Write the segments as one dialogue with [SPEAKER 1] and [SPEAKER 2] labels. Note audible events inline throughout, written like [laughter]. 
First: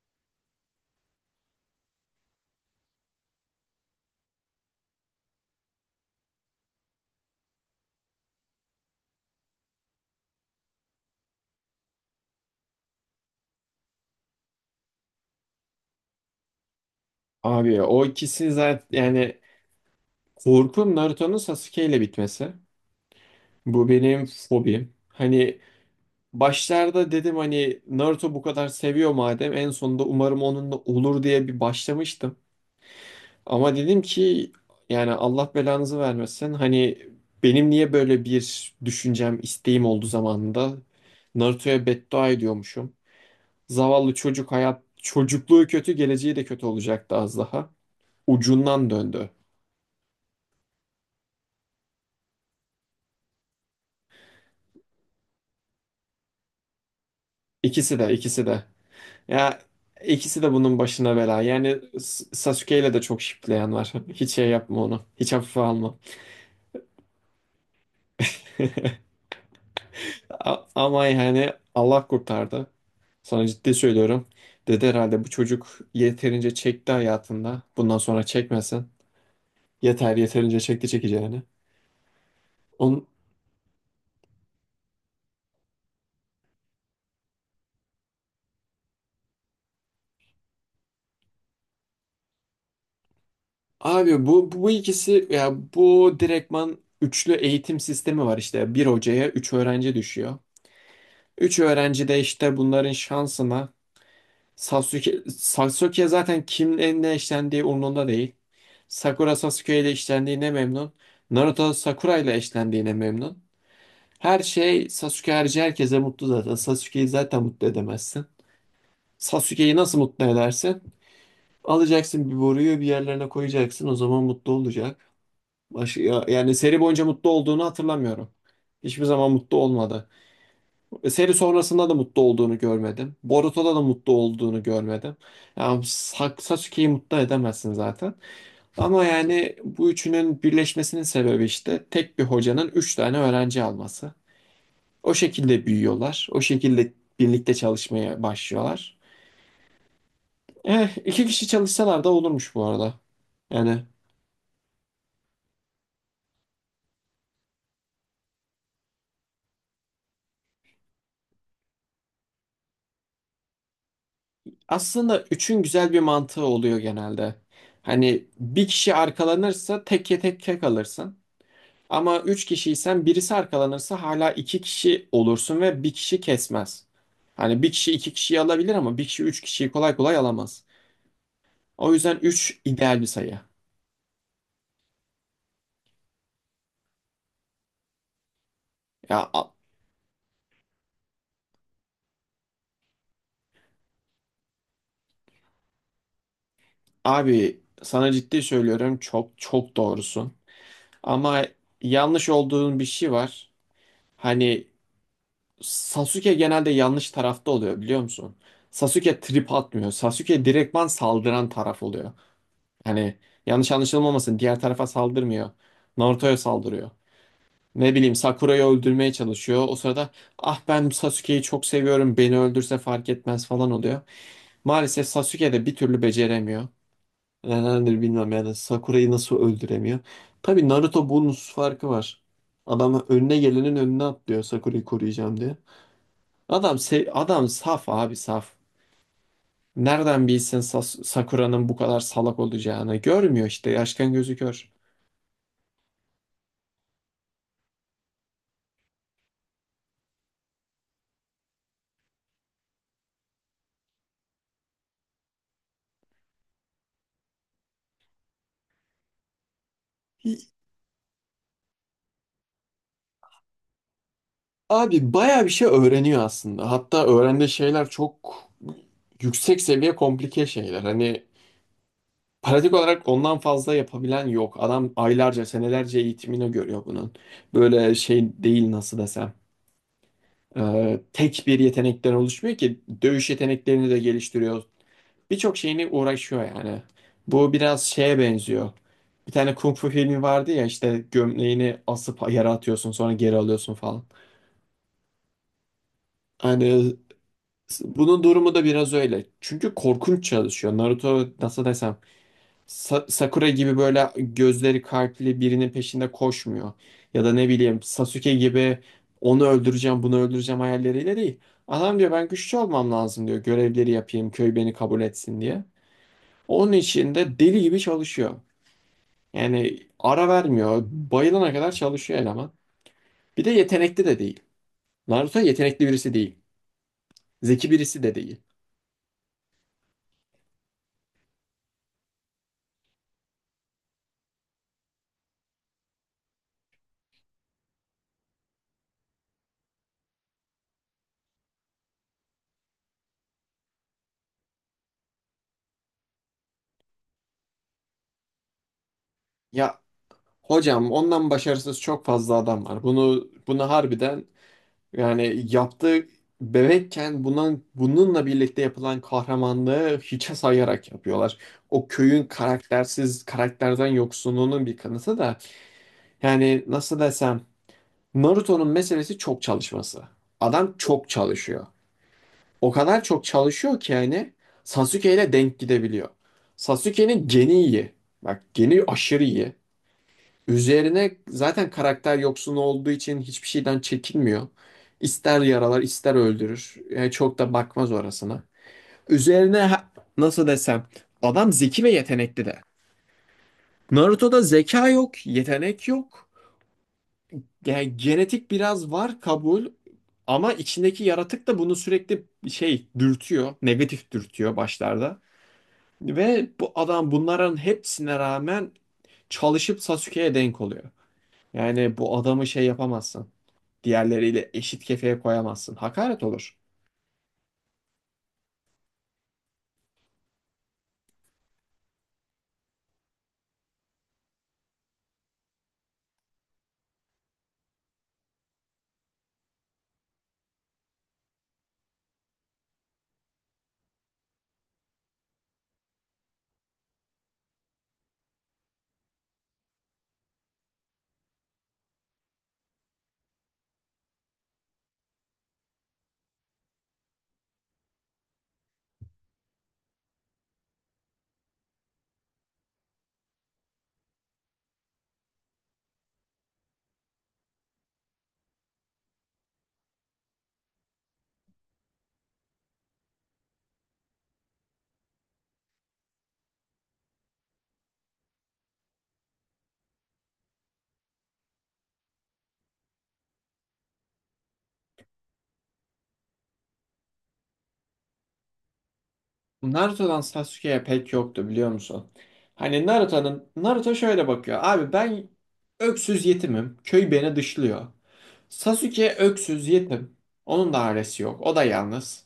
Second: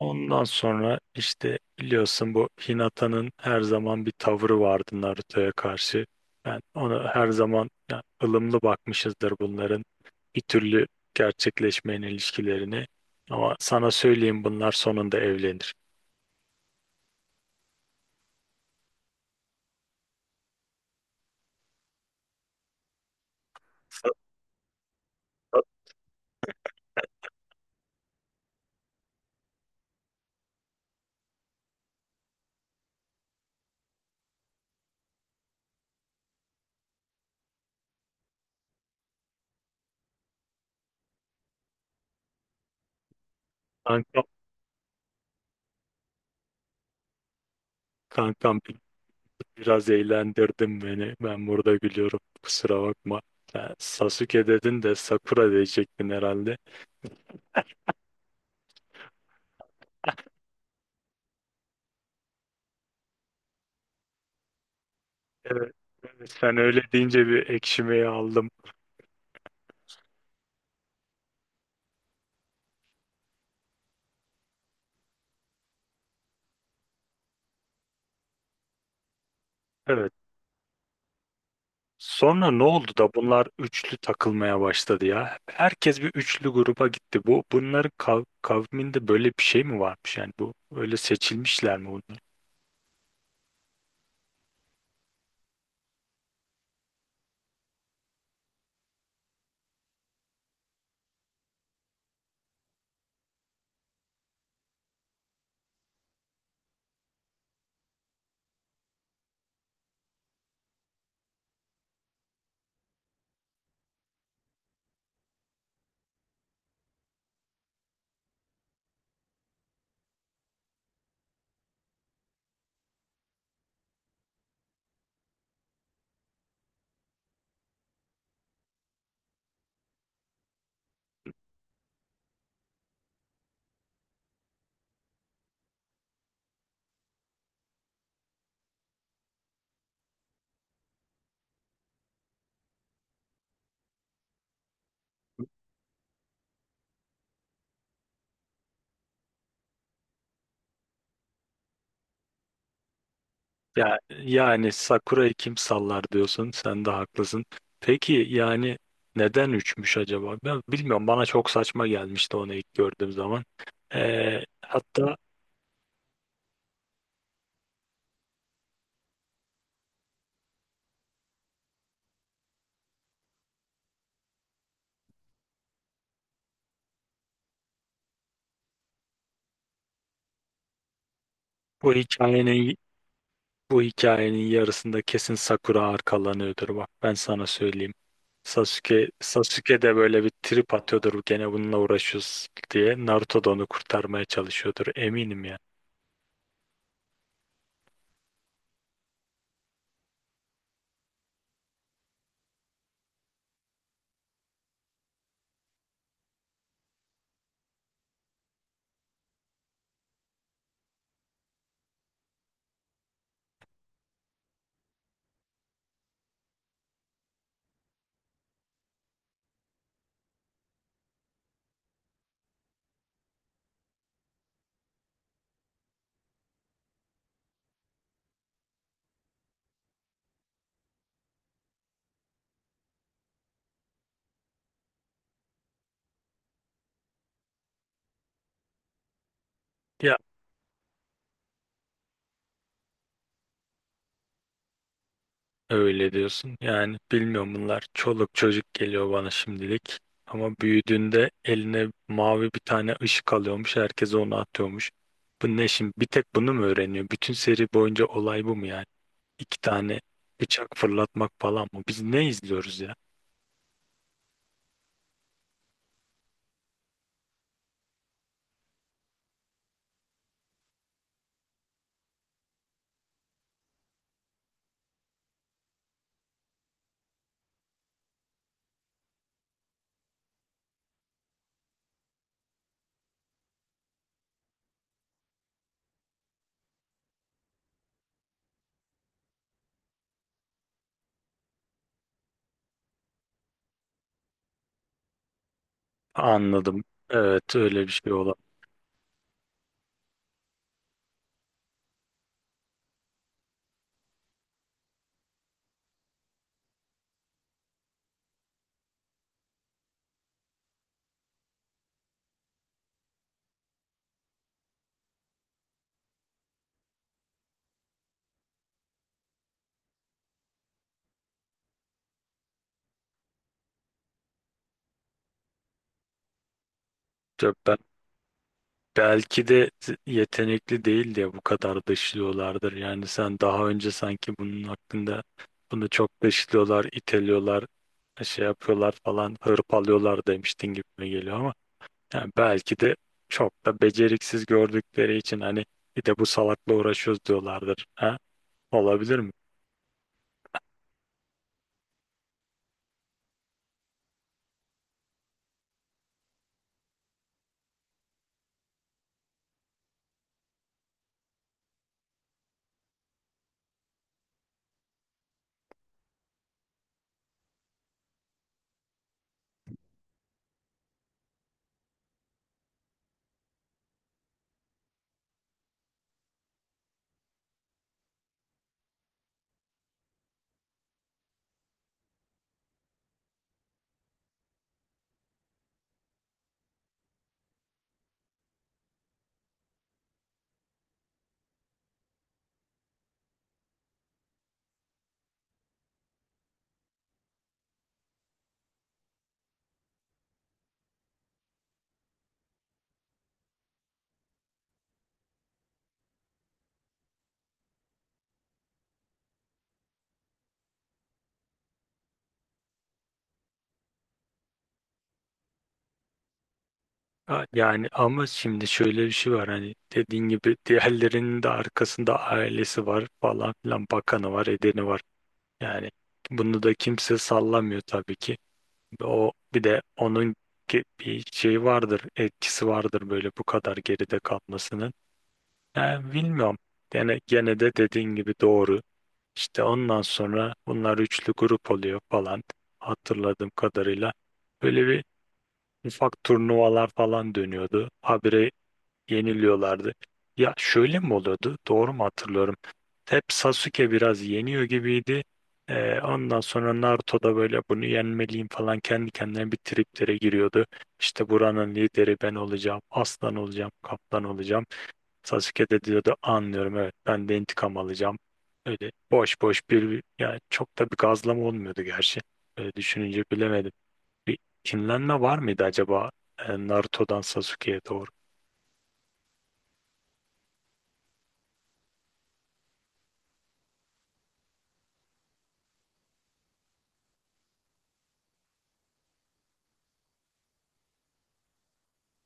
[SPEAKER 1] Ondan sonra işte biliyorsun bu Hinata'nın her zaman bir tavrı vardı Naruto'ya karşı. Ben ona her zaman yani ılımlı bakmışızdır bunların bir türlü gerçekleşmeyen ilişkilerini. Ama sana söyleyeyim bunlar sonunda evlenir.
[SPEAKER 2] Abi o ikisi zaten yani korkum Naruto'nun Sasuke ile bitmesi. Bu
[SPEAKER 1] Sa-
[SPEAKER 2] benim fobim. Hani
[SPEAKER 1] sa-
[SPEAKER 2] başlarda dedim hani Naruto bu kadar seviyor madem en sonunda umarım onunla olur diye bir başlamıştım. Ama dedim ki yani Allah belanızı vermesin. Hani benim niye böyle bir düşüncem, isteğim oldu zamanında. Naruto'ya beddua ediyormuşum. Zavallı
[SPEAKER 1] Kankam,
[SPEAKER 2] çocuk hayat, çocukluğu kötü, geleceği de kötü olacaktı az daha.
[SPEAKER 1] kankam,
[SPEAKER 2] Ucundan döndü.
[SPEAKER 1] biraz eğlendirdin beni. Ben burada gülüyorum. Kusura bakma. Sen Sasuke dedin de Sakura diyecektin herhalde.
[SPEAKER 2] İkisi de, ikisi de. Ya ikisi de bunun başına bela. Yani Sasuke ile de çok şipleyen var. [laughs] Hiç şey yapma onu. Hiç hafife
[SPEAKER 1] Evet,
[SPEAKER 2] alma.
[SPEAKER 1] evet, sen öyle deyince bir ekşimeyi aldım.
[SPEAKER 2] Ama yani Allah kurtardı. Sana ciddi söylüyorum. Dedi herhalde bu çocuk yeterince çekti hayatında. Bundan sonra çekmesin.
[SPEAKER 1] Evet.
[SPEAKER 2] Yeterince çekti çekeceğini.
[SPEAKER 1] Sonra ne oldu
[SPEAKER 2] On
[SPEAKER 1] da bunlar üçlü takılmaya başladı ya? Herkes bir üçlü gruba gitti. Bu bunların kav kavminde böyle bir şey mi varmış? Yani bu öyle seçilmişler mi bunlar?
[SPEAKER 2] abi bu ikisi ya bu direktman üçlü eğitim sistemi var işte. Bir hocaya üç öğrenci düşüyor. Üç öğrenci de işte bunların şansına Sasuke zaten kimle ne eşlendiği umurunda değil. Sakura Sasuke ile eşlendiğine memnun. Naruto Sakura ile eşlendiğine memnun. Her şey Sasuke harici herkese mutlu zaten. Sasuke'yi zaten mutlu edemezsin. Sasuke'yi nasıl mutlu edersin? Alacaksın bir boruyu bir yerlerine koyacaksın. O zaman mutlu olacak. Yani seri boyunca mutlu olduğunu hatırlamıyorum. Hiçbir zaman mutlu olmadı. Seri sonrasında da mutlu olduğunu görmedim. Boruto'da da mutlu olduğunu görmedim. Yani Sasuke'yi mutlu edemezsin zaten. Ama yani bu üçünün birleşmesinin sebebi işte tek bir hocanın üç tane öğrenci alması. O şekilde büyüyorlar. O şekilde birlikte çalışmaya başlıyorlar. İki kişi çalışsalar da olurmuş bu arada. Yani
[SPEAKER 1] Ya yani Sakura'yı kim sallar diyorsun? Sen de haklısın. Peki yani neden üçmüş acaba? Ben bilmiyorum. Bana çok saçma gelmişti onu ilk gördüğüm zaman. Hatta
[SPEAKER 2] aslında üçün güzel bir mantığı oluyor genelde. Hani bir kişi arkalanırsa tek kalırsın. Ama üç kişiysen birisi arkalanırsa hala iki kişi olursun ve bir kişi kesmez. Hani bir kişi iki kişiyi alabilir ama bir kişi üç kişiyi kolay kolay alamaz.
[SPEAKER 1] bu
[SPEAKER 2] O yüzden üç
[SPEAKER 1] hikayenin
[SPEAKER 2] ideal bir sayı.
[SPEAKER 1] bu hikayenin yarısında kesin Sakura arkalanıyordur bak ben sana söyleyeyim. Sasuke,
[SPEAKER 2] Ya a-
[SPEAKER 1] Sasuke de böyle bir trip atıyordur gene bununla uğraşıyoruz diye. Naruto da onu kurtarmaya çalışıyordur eminim ya.
[SPEAKER 2] abi sana ciddi söylüyorum çok doğrusun. Ama yanlış olduğun bir şey var. Hani Sasuke genelde yanlış tarafta oluyor biliyor musun? Sasuke trip atmıyor. Sasuke direktman saldıran taraf oluyor. Hani yanlış anlaşılmamasın diğer tarafa saldırmıyor. Naruto'ya saldırıyor. Ne bileyim Sakura'yı öldürmeye çalışıyor. O sırada ah ben Sasuke'yi çok seviyorum beni öldürse fark etmez falan oluyor. Maalesef Sasuke de bir türlü beceremiyor. Nedendir bilmem yani Sakura'yı nasıl öldüremiyor. Tabii Naruto bunun farkı var. Adam önüne gelenin önüne atlıyor Sakura'yı koruyacağım diye. Adam saf abi saf.
[SPEAKER 1] Ya
[SPEAKER 2] Nereden bilsin Sakura'nın bu kadar salak olacağını? Görmüyor işte yaşkan gözü kör.
[SPEAKER 1] öyle diyorsun yani bilmiyorum bunlar çoluk çocuk geliyor bana şimdilik. Ama büyüdüğünde eline mavi bir tane ışık alıyormuş herkes onu atıyormuş. Bu ne şimdi bir tek bunu mu öğreniyor? Bütün seri boyunca olay bu mu yani? İki tane bıçak fırlatmak falan mı? Biz ne izliyoruz ya?
[SPEAKER 2] Abi bayağı bir şey öğreniyor aslında. Hatta öğrendiği şeyler çok yüksek seviye komplike şeyler. Hani pratik olarak ondan fazla yapabilen yok. Adam aylarca, senelerce eğitimini görüyor bunun. Böyle şey değil nasıl desem. Tek bir yetenekten oluşmuyor ki. Dövüş yeteneklerini de geliştiriyor. Birçok şeyini uğraşıyor yani. Bu biraz şeye benziyor. Bir tane kung fu filmi vardı ya işte gömleğini asıp yere atıyorsun sonra geri alıyorsun falan.
[SPEAKER 1] Anladım.
[SPEAKER 2] Hani
[SPEAKER 1] Evet öyle bir şey
[SPEAKER 2] Bunun
[SPEAKER 1] olabilir.
[SPEAKER 2] durumu da biraz öyle. Çünkü korkunç çalışıyor. Naruto nasıl desem Sakura gibi böyle gözleri kalpli birinin peşinde koşmuyor. Ya da ne bileyim Sasuke gibi onu öldüreceğim bunu öldüreceğim hayalleriyle değil. Adam diyor ben güçlü olmam lazım diyor. Görevleri yapayım köy beni kabul etsin diye. Onun için de deli gibi çalışıyor. Yani ara vermiyor. Bayılana kadar çalışıyor eleman. Bir de yetenekli de değil. Naruto yetenekli birisi değil. Zeki
[SPEAKER 1] Ben
[SPEAKER 2] birisi de değil.
[SPEAKER 1] belki de yetenekli değil diye bu kadar dışlıyorlardır. Yani sen daha önce sanki bunun hakkında bunu çok dışlıyorlar, iteliyorlar, şey yapıyorlar falan, hırpalıyorlar demiştin gibi geliyor ama yani belki de çok da beceriksiz gördükleri için hani bir de bu salakla uğraşıyoruz diyorlardır. Ha? Olabilir mi?
[SPEAKER 2] Ya hocam ondan başarısız çok fazla adam var. Bunu harbiden yani yaptığı bebekken bunun, bununla birlikte yapılan kahramanlığı hiçe sayarak yapıyorlar. O köyün karaktersiz, karakterden yoksunluğunun bir kanıtı da yani nasıl desem Naruto'nun meselesi çok çalışması. Adam çok çalışıyor. O kadar çok çalışıyor ki yani Sasuke ile denk gidebiliyor. Sasuke'nin geni iyi. Bak geni aşırı iyi. Üzerine zaten karakter yoksun olduğu için hiçbir şeyden çekinmiyor. İster yaralar, ister öldürür. Yani çok da bakmaz orasına. Üzerine ha- nasıl desem adam zeki ve yetenekli de. Naruto'da zeka yok, yetenek yok. Yani genetik biraz var kabul ama içindeki yaratık da bunu sürekli dürtüyor, negatif dürtüyor başlarda. Ve bu adam bunların hepsine rağmen çalışıp Sasuke'ye denk oluyor. Yani bu adamı şey yapamazsın. Diğerleriyle eşit kefeye koyamazsın. Hakaret olur.
[SPEAKER 1] Ha, yani ama şimdi şöyle bir şey var hani dediğin gibi diğerlerinin de arkasında ailesi var falan filan bakanı var edeni var. Yani bunu da kimse sallamıyor tabii ki. O bir de onun bir şeyi vardır etkisi vardır böyle bu kadar geride kalmasının. Yani bilmiyorum. Yani gene de dediğin gibi doğru. İşte ondan sonra bunlar üçlü grup oluyor falan hatırladığım kadarıyla. Böyle bir ufak turnuvalar falan dönüyordu. Habire yeniliyorlardı. Ya şöyle mi oluyordu? Doğru mu hatırlıyorum? Hep Sasuke biraz yeniyor gibiydi. Ondan sonra Naruto da böyle bunu yenmeliyim falan kendi kendine bir triplere giriyordu. İşte buranın lideri ben olacağım, aslan olacağım, kaptan olacağım. Sasuke de diyordu anlıyorum evet ben de intikam alacağım. Öyle boş boş bir yani çok da bir gazlama olmuyordu gerçi. Öyle düşününce bilemedim. Bir kinlenme var mıydı acaba Naruto'dan Sasuke'ye doğru?
[SPEAKER 2] Naruto'dan Sasuke'ye pek yoktu biliyor musun? Hani Naruto şöyle bakıyor. Abi ben öksüz yetimim. Köy beni dışlıyor. Sasuke öksüz yetim. Onun da ailesi yok. O da yalnız.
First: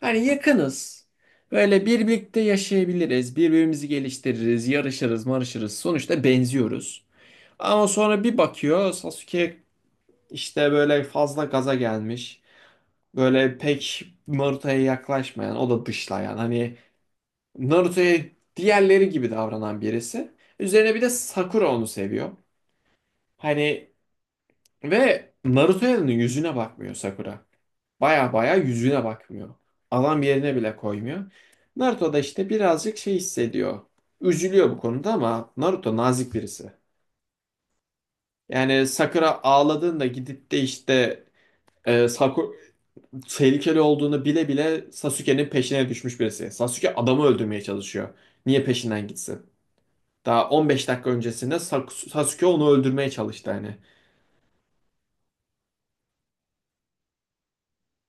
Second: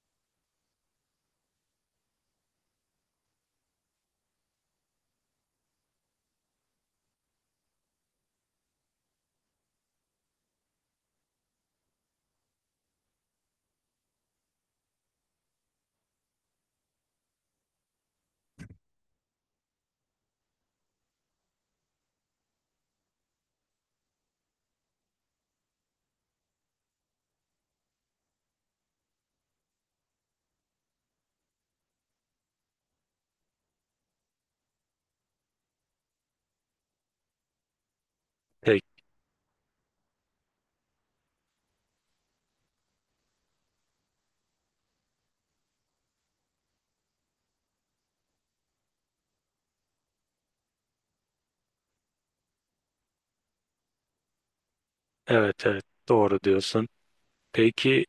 [SPEAKER 2] Hani yakınız. Böyle birlikte yaşayabiliriz. Birbirimizi geliştiririz. Yarışırız, marışırız. Sonuçta benziyoruz. Ama sonra bir bakıyor Sasuke işte böyle fazla gaza gelmiş. Böyle pek Naruto'ya yaklaşmayan, o da dışlayan. Hani Naruto'ya diğerleri gibi davranan birisi. Üzerine bir de Sakura onu seviyor. Hani ve Naruto'nun yüzüne bakmıyor Sakura. Baya baya yüzüne bakmıyor. Adam yerine bile koymuyor. Naruto da işte birazcık şey hissediyor. Üzülüyor bu konuda ama Naruto nazik birisi. Yani Sakura ağladığında gidip de işte e, Saku- tehlikeli olduğunu bile bile Sasuke'nin peşine düşmüş birisi. Sasuke adamı öldürmeye çalışıyor. Niye peşinden gitsin? Daha 15 dakika öncesinde Sasuke onu öldürmeye çalıştı hani.
[SPEAKER 1] Evet, evet, doğru diyorsun. Peki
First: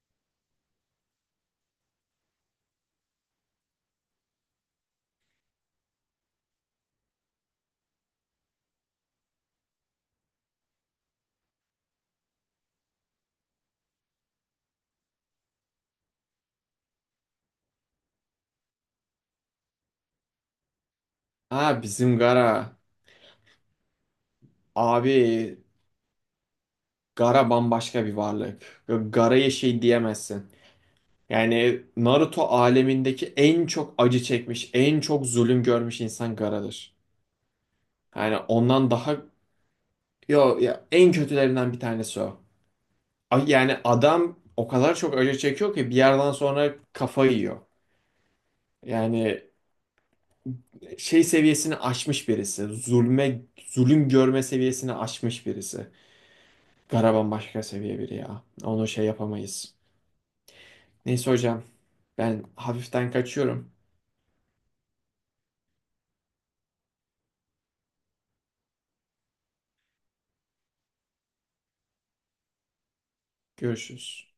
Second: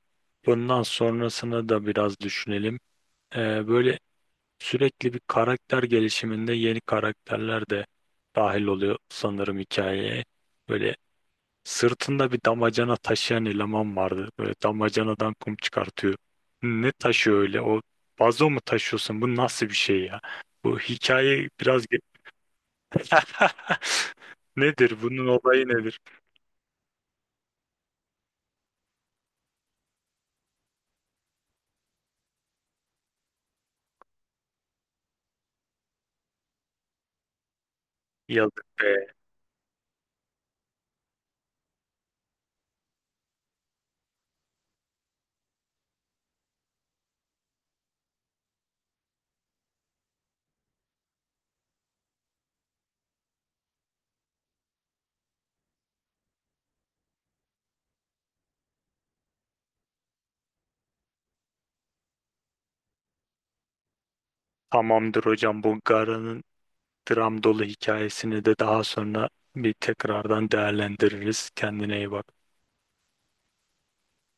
[SPEAKER 1] bundan sonrasını da biraz düşünelim. Böyle sürekli bir karakter gelişiminde yeni karakterler de dahil oluyor sanırım hikayeye. Böyle sırtında bir damacana taşıyan eleman vardı. Böyle damacanadan kum çıkartıyor. Ne taşıyor öyle? O vazo mu taşıyorsun? Bu nasıl bir şey ya? Bu hikaye
[SPEAKER 2] Ha
[SPEAKER 1] biraz...
[SPEAKER 2] bizim Gara.
[SPEAKER 1] [laughs] Nedir?
[SPEAKER 2] Abi
[SPEAKER 1] Bunun olayı nedir?
[SPEAKER 2] Gara bambaşka bir varlık. Gara'ya şey diyemezsin. Yani Naruto alemindeki en çok acı çekmiş, en çok zulüm görmüş insan Gara'dır. Yani
[SPEAKER 1] Yazık
[SPEAKER 2] ondan
[SPEAKER 1] be.
[SPEAKER 2] daha yo ya en kötülerinden bir tanesi o. Yani adam o kadar çok acı çekiyor ki bir yerden sonra kafayı yiyor. Yani şey seviyesini aşmış birisi. Zulme, zulüm görme seviyesini aşmış birisi. Garaban başka seviye biri ya. Onu şey yapamayız. Neyse hocam ben hafiften kaçıyorum.
[SPEAKER 1] Tamamdır hocam bu Gara'nın dram dolu hikayesini de daha sonra bir tekrardan değerlendiririz. Kendine iyi bak.
[SPEAKER 2] Görüşürüz.